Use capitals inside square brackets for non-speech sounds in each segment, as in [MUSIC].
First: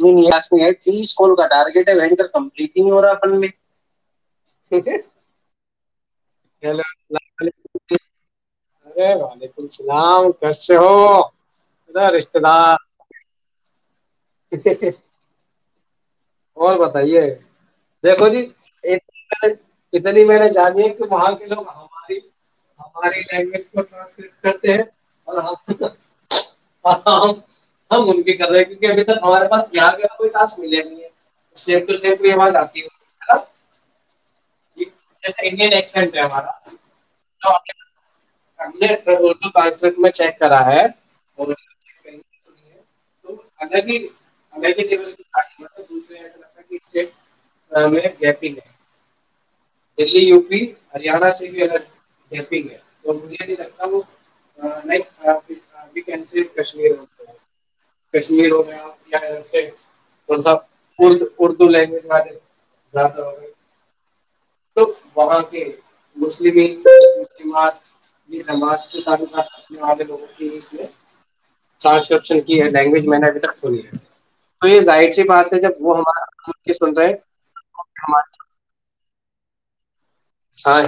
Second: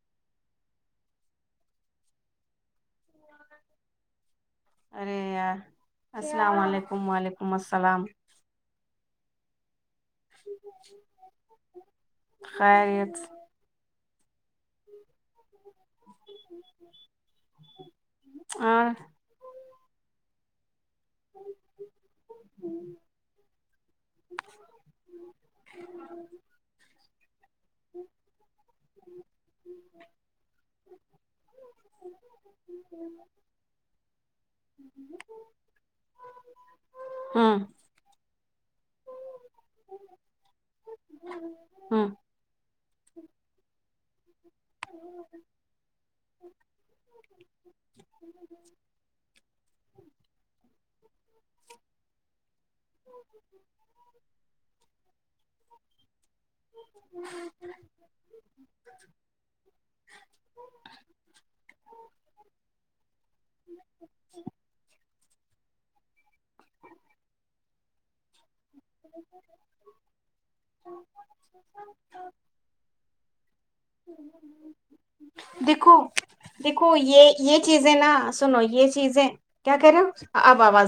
لکش لک ہے تیس کوول کا ٹارگیٹ ہے بنکر کمپ بگ ہو رہا اپن میں ٹھیک ہے ارے یار السلام علیکم وعلیکم السلام [INAUDIBLE] اسلام کیسے ہو ا رشتے دار خیریت [INAUDIBLE] اور بتائیے دیکھو جی اور اتنی میں نے جان وہاں کے لوگ ہماری ہماری لینگویج کو ٹرانسلیٹ کرتے ہیں اور ہم ہم ان کی کر رہے کیونکہ ابھی تک ہمارے پاس یہاں کا کوئی پاس ملے نہیں ہے سیف تو سیف میں آتی ہا [INAUDIBLE] ج ہوں ہمے پانچ منٹ میں چیک کرا ہے ہوں تو اگر نہیں رے لی اسٹی گپگ ہے دلی یو پی ہریانہ سے بھی تو مجھے نہیں لگتا وہ کشمیر میں سا ف اردو لینگویج والے زیادہ ہو گئے تو وہاں کے مسلم مسلمات یہمع سے طاتنے والے لوگوں کی اس ٹرانسکرپشن کی ہے لینگویج میں نے ابھی تک سنی ہے تو یہ ظاہر سی بات ہے جب دیکھو وہ ہمار دیکھو سن رہے ہے یہ یہ چیزیں نا سنو یہ چیزیں کیا کہہ رہےا ہاں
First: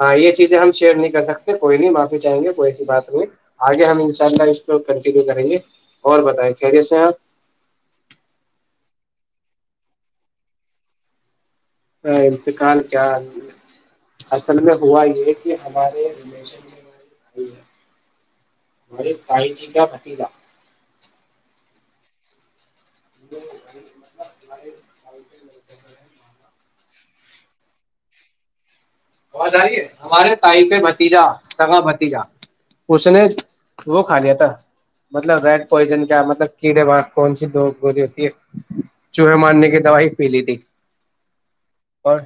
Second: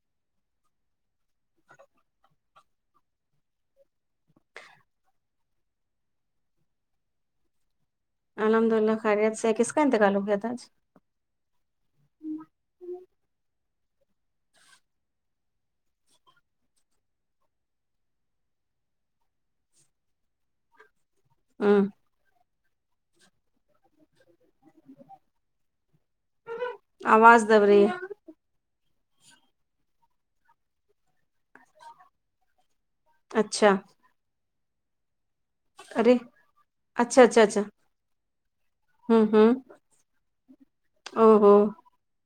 ہاں یہ چیزیں ہم شیئر نہیں کر سکتے کوئی نہیں معافی چاہیں گے کوئی ایسی بات نہیں آگے ہم ان شاء اللہ اس کو کنٹینیو کریں گے اور بتائیں خریسے آپ الحمد للہ خیریت سے کس کا انتقال ہو گیا تھا آج انتقال کیا اصل میں ہوا یہ کہ ہمارے ریلیشن میں ہمے بھائی جی کا بھتیجہ ہاں [INAUDIBLE] آواز دب رہی بہ ساری ہے ہمارے تائق بھتیجا سگا بھتیجا اس نے اچھا وہ کھا لیا تھا مطلب ریڈ پوائزن ارے کیا مطلب کیڑے بگ اچھا کون اچھا سی اچھا دو گولی ہوتی ہے ہوں چوہے ہوں مارنے کی دوائی پی لی تھی او ہو اور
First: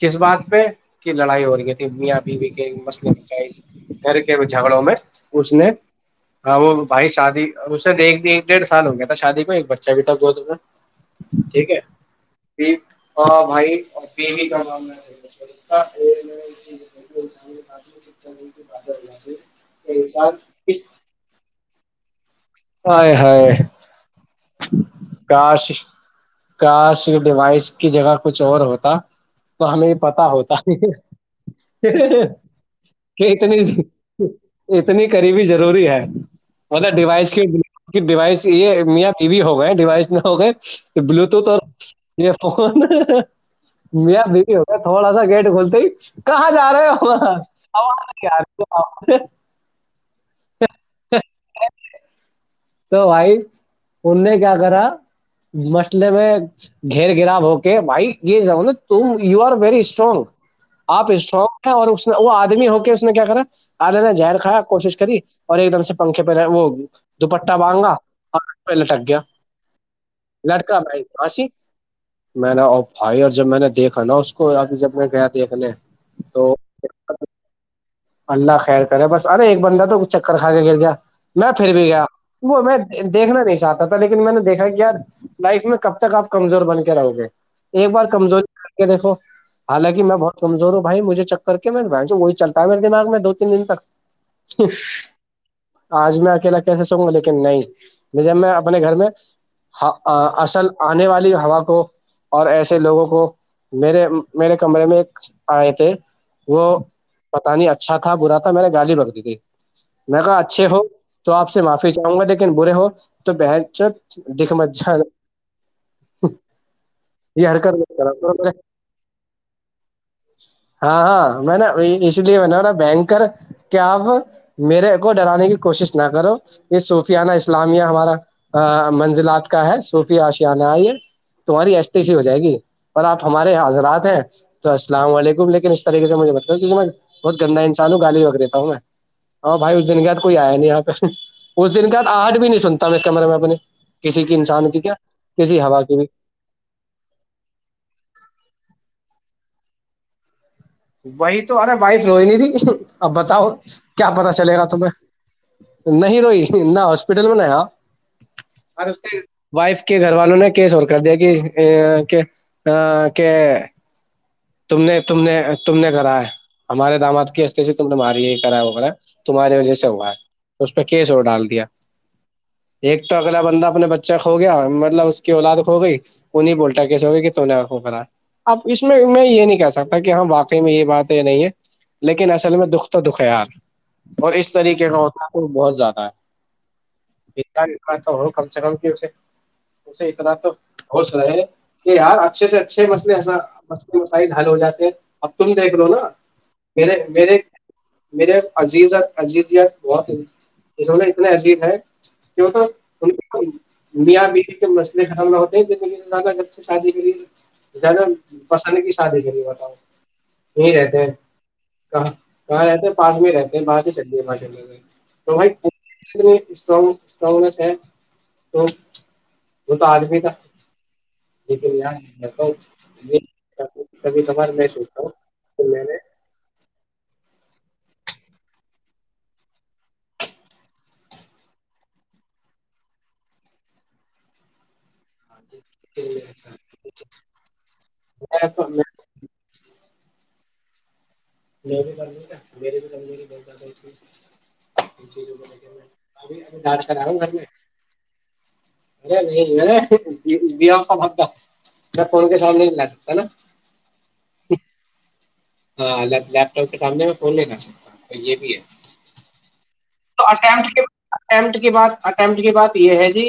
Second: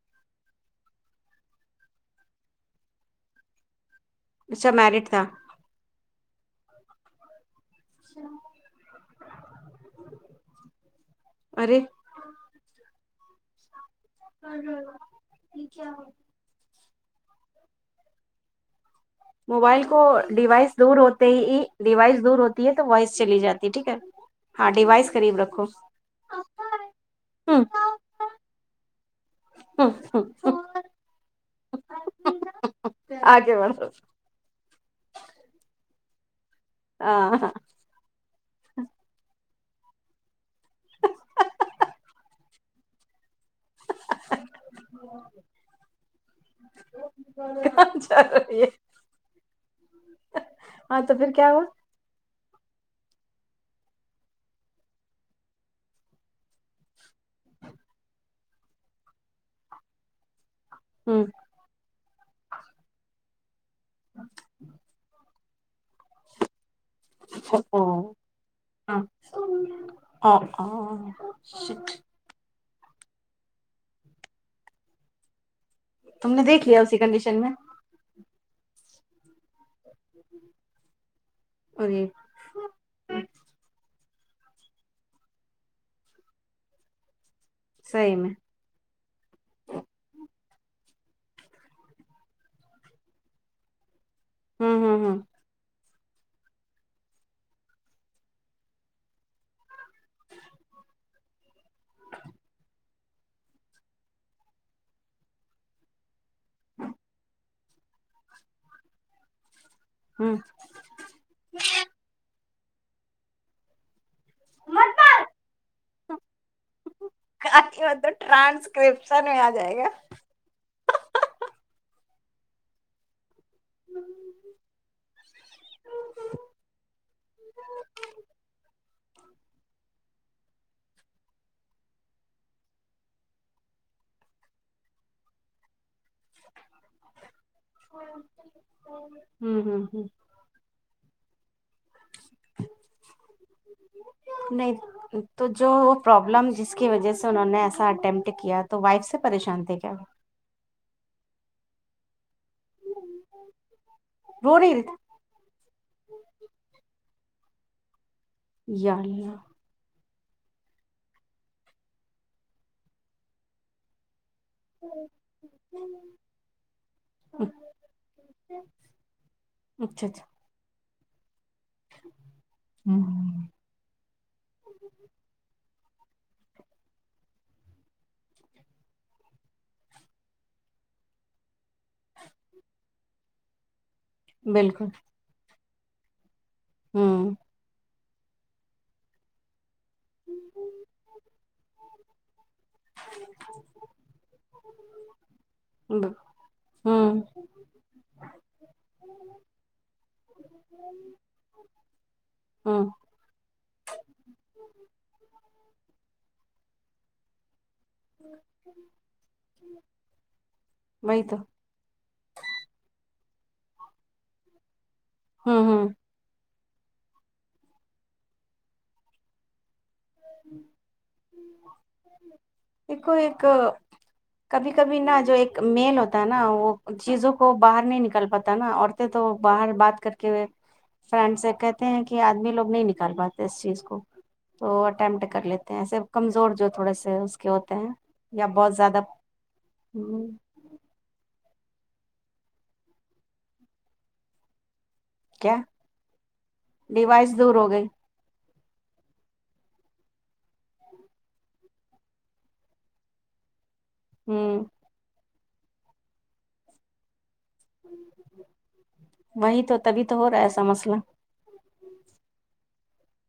کس بات پہ کی لڑائی ہو رہی تھی میا پ کے مسئلے کیائی گھر کے اچھا جھگڑوں میں میرڈ تھا اس نے ہاں وہ بھائی شادی اسے د ایک ایک ڈیڑھ سال ہو گیا تھا شادی کو ایک بچہ بھی تھا ب جا ٹھیک ہے ارے پ ہاں بھائی پ بھی کر کیا ہو [UNINTELLIGIBLE] موبائل کو انسان ڈیوائس کس دور ہوتے ہی ڈیوائس دور ہو ہائے ہائے ہاں ڈیوائس قریب کاش رکھو کاش ہوں ڈیوائس کی جگہ کچھ اور ہوتا تو ہمیں ہوں یہ ہوں پتا ہوتا ہی کہ آگے اتنی بڑھو اتنی قریبی ضروری ہے وہد ڈیوائس ہاں کی ڈیوائس یہ میا ٹی وی ہوگی ہو گئے ڈیوائس میں ہو گئے یہ بلوٹوتھ اور یہ فون م بھی ہو گیا تھوڑا سا گیٹ کھولتے ہی کہاں جا رہے ہو ہاں تو پھر کیا ہوا تو بھائی ان نے کیا کرا مسئلے میں گھیر گرا ہو کے بھائی یہ کہ تم یو آر ویری اسٹرانگ آپ اسٹرگ ہیں اور اس وہ آدمی ہو کے اس نے کیا کرا جی [INAUDIBLE] آال نے ر کایا کوشش کر اور ایک دم سے پنکھے پہ رہ وہ ہوگی دوپٹہ بانگا ہ پ لٹک گیا لٹکا میںاسی میں نے ا بھائی اور جب میں نے دیکھا نا اس کو ابھی جب میں گیا دیکھنے تم نے تو دیکھ لیا اسی کنڈیشن میں اللہ خیر کرے بس ارے ایک بندہ چکر کھا کے گر گیا میں پھر بھی اور گیا یہ وہ میں دیکھنا نہیں چاہتا تھا لیکن میں نے دیکھا کہ یار لائف میں کب تک آپ کمزور بن کے رہو گے ایک بار صحیح میں کمزوری کر کے دیکھو حالانکہ میں بہت کمزور ہو بھائی مجے چ کر کے میںائی وہی چلتا تویر دماغ میں دو تین دن تک ہ ہوں ہوں ہوں [UNINTELLIGIBLE] آج میں اکیلا کیسے سووں گا لیکن نہیں جب میں اپنے گھر میں اصل آنے والی ہوا کو اور ایسے لوگوں کو میرے میرے کمرے میں آئے تھے وہ [UNINTELLIGIBLE] پتا نہیں اچھا تھا برا تھا میں نے گالی رکھ دی تھی میں کہا ہوں اچھے ہ تو آپ سے معافی چاہوں گا دیکھ برے ہو تو پ چ دکھ م ج یہ ہرکت تو ٹرانسکرپشن میں آ جائے گا ہاں ہاں میں نا وہ اس لیے میںا بینکر کہ آپ میرے کو ڈرانے کی کوشش نہ کرو یہ صوفیانہ اسلامیہ ہمارا منزلات کا ہے صوفیہ آشیانہ یہ تمہاری اٹی سی ہو جائے گی اور آپ ہمارے حضرات ہیں تو اسلام علیکم لیکن اس طریقے سے مجھے م بہت گندا انسان ہو گالی رکھ دیتا ہوں میں ہ ہوں بھائی ہوں اس دن کے ہوں بعد کوئی آیا نہیں یہاں پہ اس دن کے بعد آٹ بھی نہیں سنتاوں میں اس کمرے میں اپنے کسی کی انسان کی کیا نہیں تو کسی جو ہوا وہ کی بھی پرابلم جس کی وجہ سے انہوں نے ایسا اٹیمپٹ کیا تو وائف سے پریشان کیا وہی تو آارا وائف روئی نہیں تھی اب بتاؤ کیا پتا چلے رو گا نہیں رہی تھی تمہیں نہیں روئی نہ اس اسپٹل میں نیا [UNINTELLIGIBLE] اور یا اس کے اللہ وائف کہ گھر والوں نے کیس کر دیا کہ ا کہ ت نے ت نے تم نے کرا ہے ہمارے داماد کی ہ سے ت نے ماری کراا تمہاری وجہ سے اچھا ہوا ہے اچھا [UNINTELLIGIBLE] ایک تو اگلا بندہ اپنے بچہ کھو گیا مطلب اس کی اولاد کھو گئی وہ نہیں بولتا کیسے ہوگے کہ تو نےا اب اس میں میں یہ نہیں کہہ سکتا کہ ہاں واقعی میں یہ بات یہ نہیں ہے لیکن اصل میں دکھ تو دخیار اور اس بالکل طریقے کا ہوتا ہے بہت جاتا ہوں ہے ایکتال تو ہو کم سے کم کیے اسے اتنا تو ہوچ رہے ہے کہ یار اچھے سے اچھے مسئلے ایسا م مسائل حل ہو جاتے ہیں اب تم دیکھ لو نا ہوں مے میرے میرے عزیز عیز بہت ہے اسے اتنا عصیید ہے کیوں تو ہوں میاں بی کے مسئلے خرم نہ ہوتے ہیں زیادہ جب سے شادی کے لی زیادہ پسند کی شادی کے لیے بتاؤ یہیں رہتے ہیں وہی تو کہاں کہاں رہتے ہیں پاس میں رہتے بگی سے م میں تو بائی ہوں ہوں اسٹرانگ اسٹرانگنیس ہے تو ب آدمی کا ل کو ایک کبھی کبھی ہوں نا جو ایک کہ میں میل ہوتا ہے نا وہ چیزوں کو باہر نہیں نکال پاتا نا عورتیں تو باہر بات کر کے فرینڈ سے کہتے ہیں کہ آدمی لوگ نہیں نکال پاتے اس چیز کو تو امٹ کر لیتے ہیں ایسے کمزور جو تھوڑے سے اس کے ہوتے ہیں یا بہت نے زیادہ ہ میں بھی کمور میری بھی کمزوری بہت زیادہ تھی کیا ڈیوائس دور [UNINTELLIGIBLE] ہو گئی اے نہیں کا میں فون کے سامنے نہیں لا سکتا ہے نا ہمم ہاں لیپ ٹاپ کے سامنے کال نہیں کر سکتا یہ بھی ہے وہی تو تبھی تو ہو [UNINTELLIGIBLE] رہا ہے ایسا مسئلہ اٹمپٹ کی بات یہ ہے جی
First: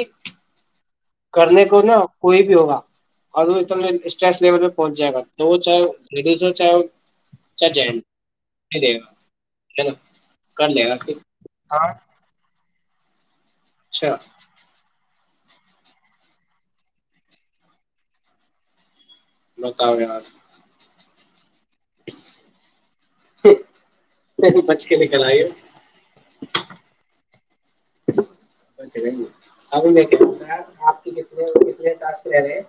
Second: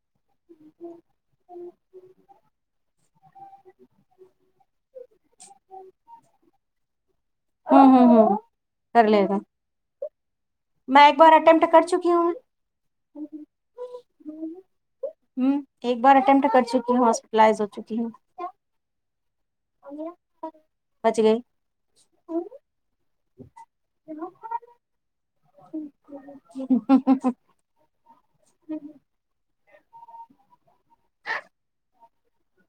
کرنے کو نا کوئی بھی ہوگا اور وہ ا اسٹس لیول پہ پہنچ جائے گا تو وہ چاہےیز ہو چاہے چاہے جینٹس کر لے گا ہے نا کر لے گا میں ایک بار کر ہاں چکی ہوں ہ [UNINTELLIGIBLE] اچھا ہ ایک بار اٹیمپٹ کر چکی ہ ہاسپٹلائز ہو چکی ہے لوکے آار [UNINTELLIGIBLE] بچ گئی بچ کے نکل آئیے [UNINTELLIGIBLE] اب کیا آپ رہ رہےے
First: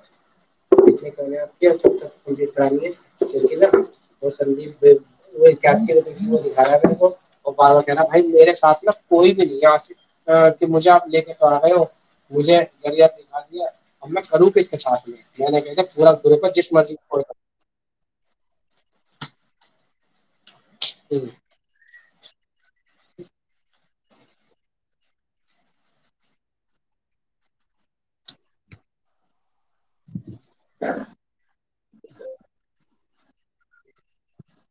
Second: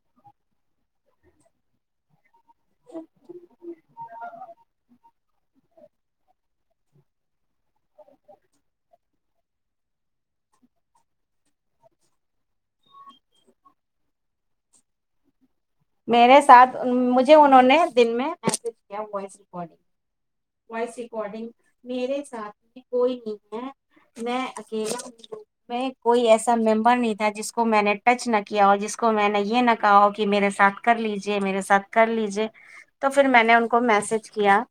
وہوکھا رہا ہے کہ نا بھائی میرے ساتھ نا کوئی بھی نہیں کہ مجھے آپ لے کے تو آ گئے ہو مجھے گریا دکھا دیا اب میں کروں ک اس کے ساتھ ل میرے ساتھ مجھے انہوں نے دن میں ای کیا وائس ریکارڈنگ وائس ریکارڈنگ میرے سات ج کوئی نہیں ہے میں اکیلا میں کوئی ایسا ممبر نہیں تھا جس کو میں نے ٹچ نہ کیا اور جس کو میں نے یہ نہ کہ کہ میرے سات کر لیجے میرے ساتھ کر لیجیے تو پھر میں نے ان کو میسج کیا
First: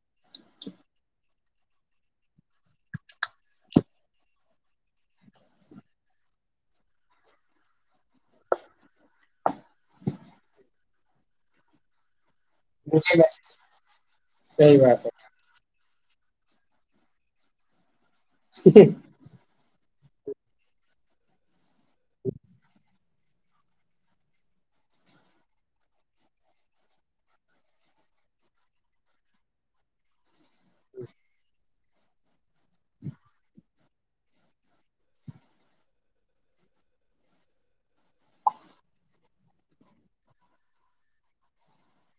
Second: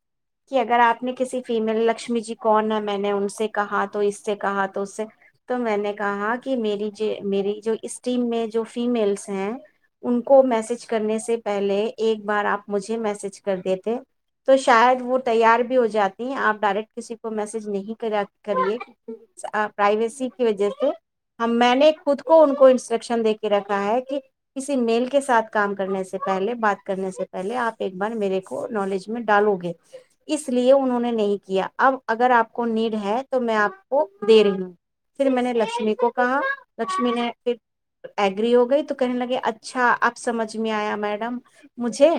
کہ اگر آپ نے کسی فیمل لکشمی جی کون ہے میں نے ان سے کہا تو اس سے کہا تو اس سے تو میں نے کہا کہ میری میری جو اس ٹیم میں جو فیملس ہیں ان کو میسج کرنے سے پہلے ایک بار آپ مجھے میسج کر دیتے تو صحیح شاید بات وہ تیار بھی ہو جاتا آ ڈائریکٹ کسی کو میسج نہیں کر کرے آپ پرائیویسی کی وجہ سے ہم میں نے خود کون کوئی کن دے کے رکھا ہے کہ کسی میل کے ساتھ کام کرنے سے پہلے بات کرنے سے پہلے آپ ایک بار میرے کو نالج میں ڈالو گے اس لیے انہوں نے نہیں کیا اب اگر آپ کو نیڈ ہے تو میں آپ کو دے رہی ہوں پھر میں نے لکشمی کو کہا لکشمی نے پھر ایگری ہو گئی تو کہنے لگے اچھا آپ سمجھ میں آیا میڈم مجھے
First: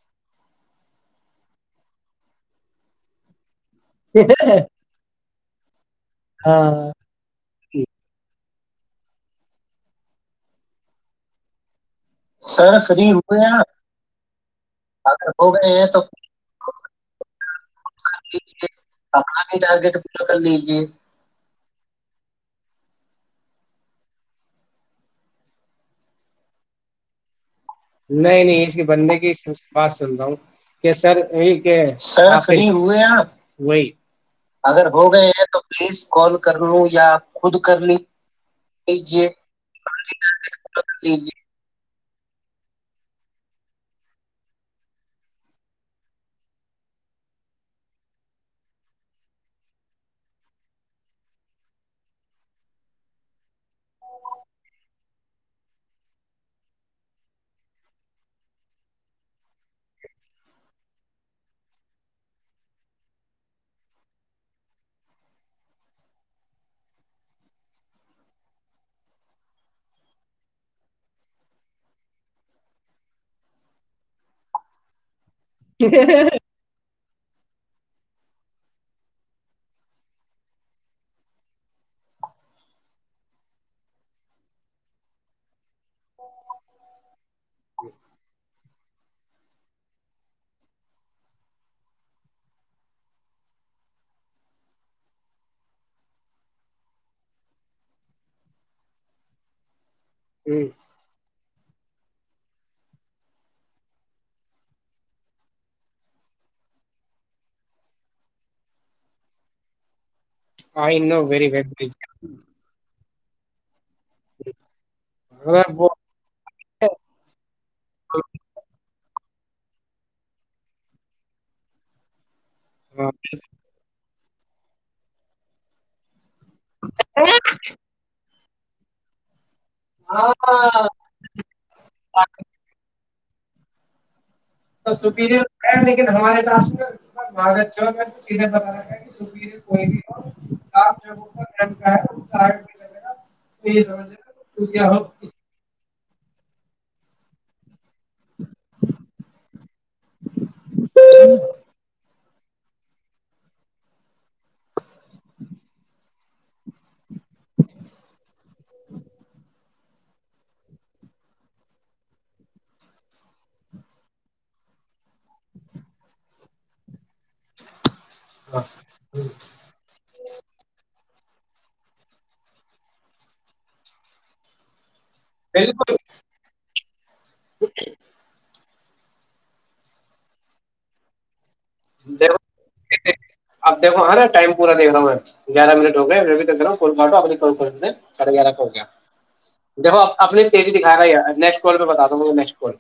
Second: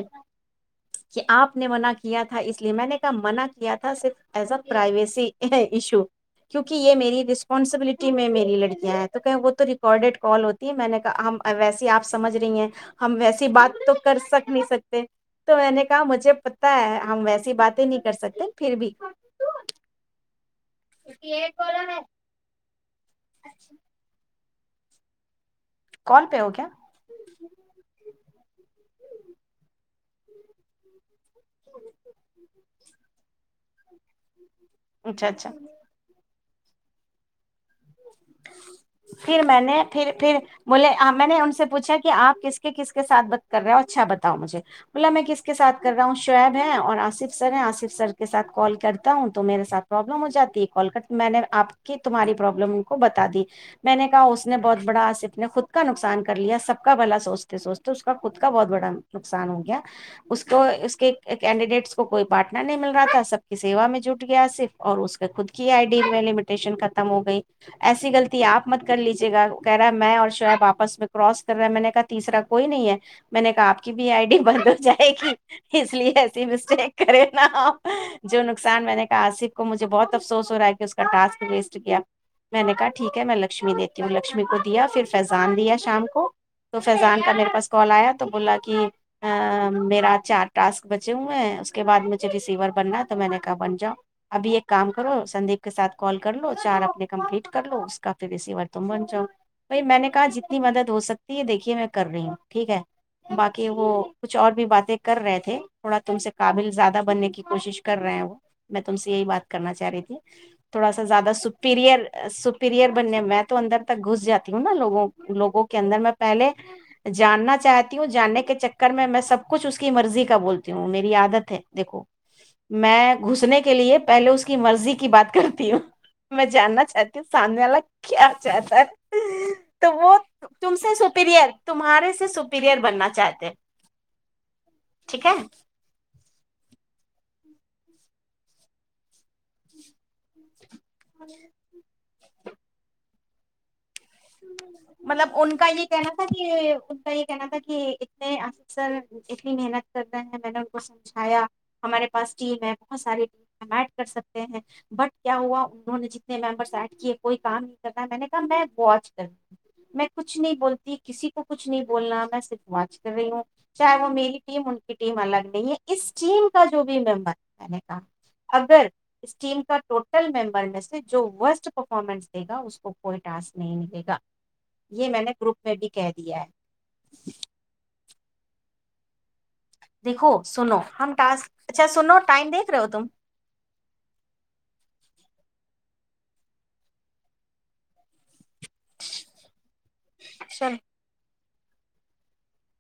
کہ آپ نے منع کیا تھا اس لیے میں نے کہا منع کیا یا تھا صرف ہے ایز ا پرائیویسی یہ ایشو [UNINTELLIGIBLE] کیونک یہ میری رس پانسبلٹی میں میری لڑکیاں ہیں تو کہیں وہ تو ریکارڈیڈ کال ہوتی ہے میں نے کہا ویسی آ سمجھ رہی ہیں سر فری ہم ہوئے ویسی ہیں بات تو کر سک نہیں سکتے اگر ہو تو میں گئے نے ہیں کہا مجھے پتا ہے ہم ویسی باتیں نہیں کر سکتے پھر بھی اپنا بھی ٹارگیٹ پورا کر لیجیے اچھا [INAUDIBLE] کال پہ ہو کیا نہیں نہیں اس کے بننے کی بات سن رہ ہوں کہ سر یہحی وہی اگر ہو گئے اچھا ہیں تو اچھا پلیز کال کر لوں یا خود کر لی لیجیے پھر کر میں نے پھر پھر بولے میں نے لیجیے ان سے پوچھا کہ کہ آپ کس کے کس کے ساتھ بات کر رہے ہو اور اچھا بتاؤ مجھے بولا میں کس کے ساتھ کر رہا ہوں شعیب ہے اور آصف سر ہیں آصف سر کے ساتھ کال کرتا ہوں تو میرے ساتھ پروابلم ہو جاتی ہے کال کر میں نے آپ کی تمہاری لم کو بتا دی میں نے کہا اس نے بہت بڑا آصف نے خود کا نقصان کر لیا سب کا بلا سوچتے سوچتے اس کا خود کا بہت بڑا نقصان ہو گیا اس کو اس کے کیڈیڈیٹس کو کوئی پارٹنر نہیں مل رہا تھا سب کی سیا میں جٹ گیا آصف اور اس کے خود کی آئی ڈیٹیشن ختم ہو گئی ایسی غلطی آپ مت کر لیجیے گا کہہ رہا ہے میں اور شعب آپس میں کراس کر رہا میں نے کہا تیسرا کوئی نہیں ہے میں نے کہا آپ کی بھی آئی ڈی بند ہو جائے گی اس لیے ایسی مسٹیک کرے نا جو نقصان میں نے کہا آصف کو مجھے بہت افسوس ہو رہا ہے کہ اس کا ٹاسک بیس گیا میں نے کہا ٹھیک ہے میں لکشمی دیتی ہوں لکشمی کو دیا پھر فضان دیا شام کو تو فیضان کا میرے پاس کال آیا تو بولا ج کہ میرا چار ٹاسک بچے ہوئے ہیں اس کے بعد مجھے ریسیور بننا ہے تو میں نے کہا بن جاؤ ابھی ایک کام کرو سندیپ کے ساتھ کال کر لو چار اپنے کمپلیٹ کر لو اس کا پھر رسیی وور تم بن جاؤ بائی میں نے جتنی مدد ہو سکتی ہے دیکھیے میں کر رہی ہوں ٹھیک ہے باقی وہ کچھ اور بھی باتیں کر رہے تھے تھوڑا تم سے قابل زیادہ بننے کی کوشش کر رہے ہیں وہ میں تم سے یہی بات کرنا چاہ رہی تھی تھوڑا آئی نو زیادہ ویری ویری سپیریئر سپیریئر بننے میں تو اندر ک گھس جاتی ہوں نا لوگوں لوگوں کے وہ اندر میں پہلے جاننا چاہتی ہوں جاننے کے چر کر میں میں سب کچھ اس کی مرضی کا بولتی ہوں میری عادت ہے دیکھو میں گھسنے کے لیے پہلے اس کی مرضی کی بات کرتی ہوں میں جاننا چاہتی ہوں ساننے کیا ج ت [UNINTELLIGIBLE] تو وہ ہاں تم سے سپیرئر تمہارے سے سپییرئر بننا جاہتے تو سپریر لیکن ہمارے چس مہاراا میںے ب رہا س [UNINTELLIGIBLE] ے گا [UNINTELLIGIBLE] یہ س مطلب ان کا یہ کیانا تھا کہ ان کا یہ کیانا تھا کہ سر اتنی محنت کر رہے ہیں میں نے ان کو سمجھایا ہمارے پاس ٹیم ہے بہت سارے ٹیم ایڈ کر سکتے ہیں بٹ کیا ہوا انہوں نے جتنے ممبرس ایڈ کی کوئی کام نہیں کرتا ہے میں نے کہا میں واچ میں کچھ نہیں بولتی کسی کو کچھ نہیں بولنا میں صرف واچ کر رہی ہوں چاہے وہ میری ٹیم ان کی ٹیم الگ نہیں ہے اس ٹیم کا جو بھی ممبر میں نے کہا اگر اس ٹیم کا ٹوٹل ممبر میںسج جو سٹ پرفارمنس دے گا اس کوئی ٹسک نہیں نلے گا د یہ میں نے گروپ میں بھی بالکل کہہ دیا ہے دیکھو سنو ہم ٹاسک اچھا سنو دیکھو ٹائم دیکھ رہے ہو تم اب دیکھو ہ نا ٹائم پورا دیکھ رہا ہوں میں گیارہ منٹ رو تندر کولٹب کو کو سرے او دیکھوپ اپنی چلو تجی دکھا رہے ہے نیکٹ کر ب د تو م نیس کر